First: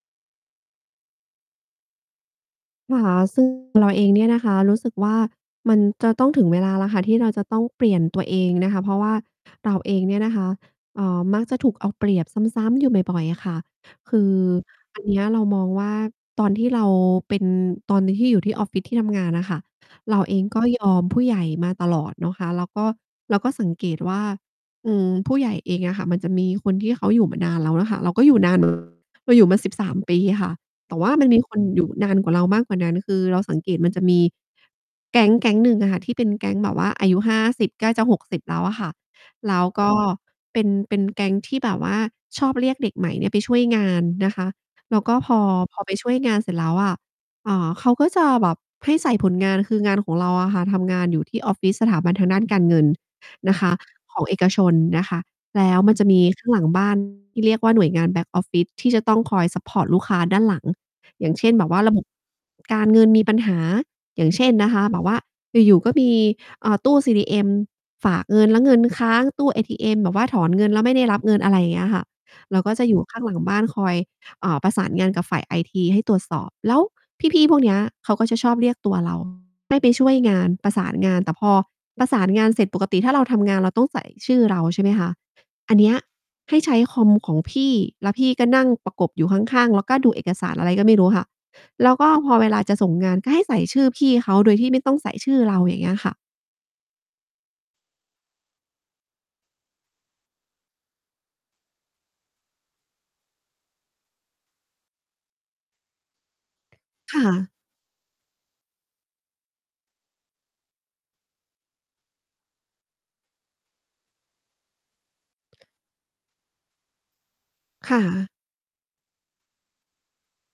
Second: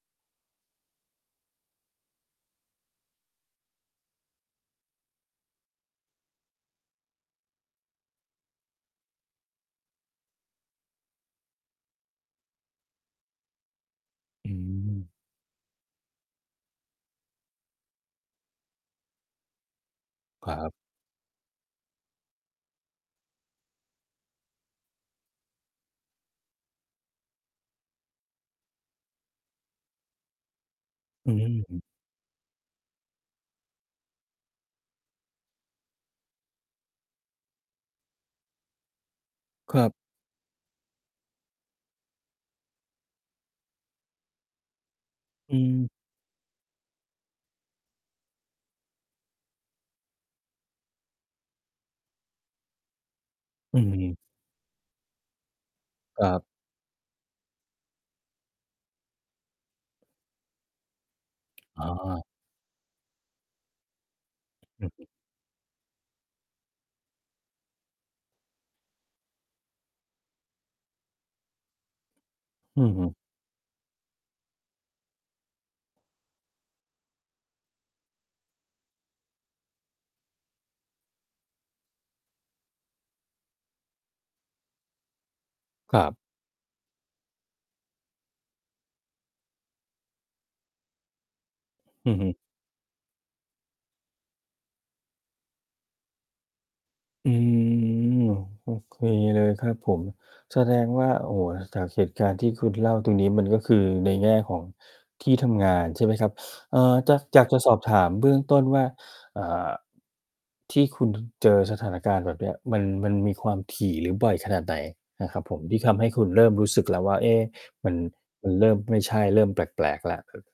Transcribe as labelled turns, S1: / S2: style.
S1: นะคะ ซึ่ง เราเองเนี่ยนะคะรู้สึกว่า มันจะต้องถึงเวลาแล้วค่ะที่เราจะต้องเปลี่ยนตัวเองนะคะ เพราะว่าเราเองเนี่ยนะคะ เอ่อ มักจะถูกเอาเปรียบซ้ำ ๆ อยู่บ่อย ๆ อะค่ะ คือ
S2: อื
S1: อัน
S2: ม
S1: เนี้ยเรามองว่า ตอนที่เราเป็น ตอนนี้ที่อยู่ที่ออฟฟิศที่ทำงานน่ะค่ะ เราเอง
S2: ครั
S1: ก็
S2: บ
S1: ยอมผู้ใหญ่มาตลอดเนาะคะ แล้วก็เราก็สังเกตว่า อืม ผู้ใหญ่เองอะค่ะมันจะมีคนที่เขาอยู่มานานแล้วอะค่ะ เราก็อยู่นาน เหมือน เราอยู่มา 13 ปีค่ะ แต่ว่ามั
S2: อ
S1: น
S2: ือ
S1: มี
S2: ฮึ
S1: คน
S2: อื
S1: อ
S2: ม
S1: ยู่นานกว่าเรามากกว่านั้น คือเราสังเกต มันจะมี แก๊งแก๊งหนึ่งอะค่ะที่เป็นแก๊งแบบว่าอายุ 50 ใกล้จะ 60 แล้วอะค่ะ แล้ว
S2: คร
S1: ก
S2: ั
S1: ็
S2: บ
S1: เป็น เป็นแก๊งที่แบบว่าชอบเรียกเด็กใหม่เนี่ยไปช่วยงานนะคะ แล้วก็พอ
S2: อื
S1: พอไ
S2: ม
S1: ปช่วยงานเสร็จแล้วอะ อ่า เขาก็จะแบบให้ใส่ผลงาน คืองานของเราอะค่ะ ทำงานอยู่ที่ออฟฟิศสถาบันทางด้านการเงิน นะคะ
S2: อือฮึ
S1: ของเอกชนนะคะ แล้วมันจะมี
S2: ครั
S1: ข
S2: บ
S1: ้างหลัง บ้าน ที่เรียกว่า หน่วยงาน back office ที่จะต้องคอยซัปพอร์ตลูกค้าด้านหลัง อย่างเช่นแบบว่
S2: อ
S1: า
S2: ๋อ
S1: ระบบ การเงินมีปัญหา อย่างเช่นนะคะ แบบว่าอยู่ ๆ ก็มี เอ่อ ตู้ CDM ฝากเงินแล้วเงินค้าง ตู้เอทีเอ็มแบบว่าถอนเงินแล้วไม่ได้รับเงิน อะไรเงี้ยค่ะ เราก็
S2: อื
S1: จะ
S2: อ
S1: อยู่
S2: ฮึ
S1: ข้างหลังบ้านคอย อ่า ประสานงานกับฝ่ายไอทีให้ตรวจสอบ แล้วพี่ ๆ พวกเนี้ย เขาก็จะชอบเรียกตัว เรา ให้ไปช่วยงาน ประสานงาน แต่พอประสานงานเสร็จ ปกติถ้าเราทำงาน เราต้องใส่ชื่อเรา ใช่ไหมคะ อันเนี้
S2: ค
S1: ย
S2: รับ
S1: ให้ใช้คอมของพี่ แล้วพี่ก็นั่งประกบอยู่ข้าง ๆ แล้วก็ดูเอกสารอะไรก็ไม่รู้ค่ะ แล้วก
S2: อ
S1: ็
S2: ือฮึ
S1: พอเวลาจะส่งงานก็ให้ใส่ชื่อพี่เขาโดยที่ไม่ต้องใส่ชื่อเรา อย่างเงี้ยค่ะ
S2: อืม โอ้ โอเคเลยครับผม แสดงว่า โอ้โฮ! จากเหตุการณ์ ที่คุณเล่าตรงนี้ มันก็คือในแง่ของที่ทำงานใช่ไหมครับ เอ่อ จ
S1: ค
S2: ะ
S1: ่
S2: อยาก
S1: ะ
S2: จะสอบถามเบื้องต้นว่า อ่า ที่คุณนั้นเจอสถานการณ์แบบเนี้ย มัน มันมีความถี่หรือบ่อยขนาดไหน? นะครับผม ที่ทำให้คุณเริ่มรู้สึกแล้วว่า เอ๊ มั
S1: ค
S2: น
S1: ่ะ
S2: มันเริ่มไม่ใช่ เริ่มแปลก ๆ แล้ว ครับ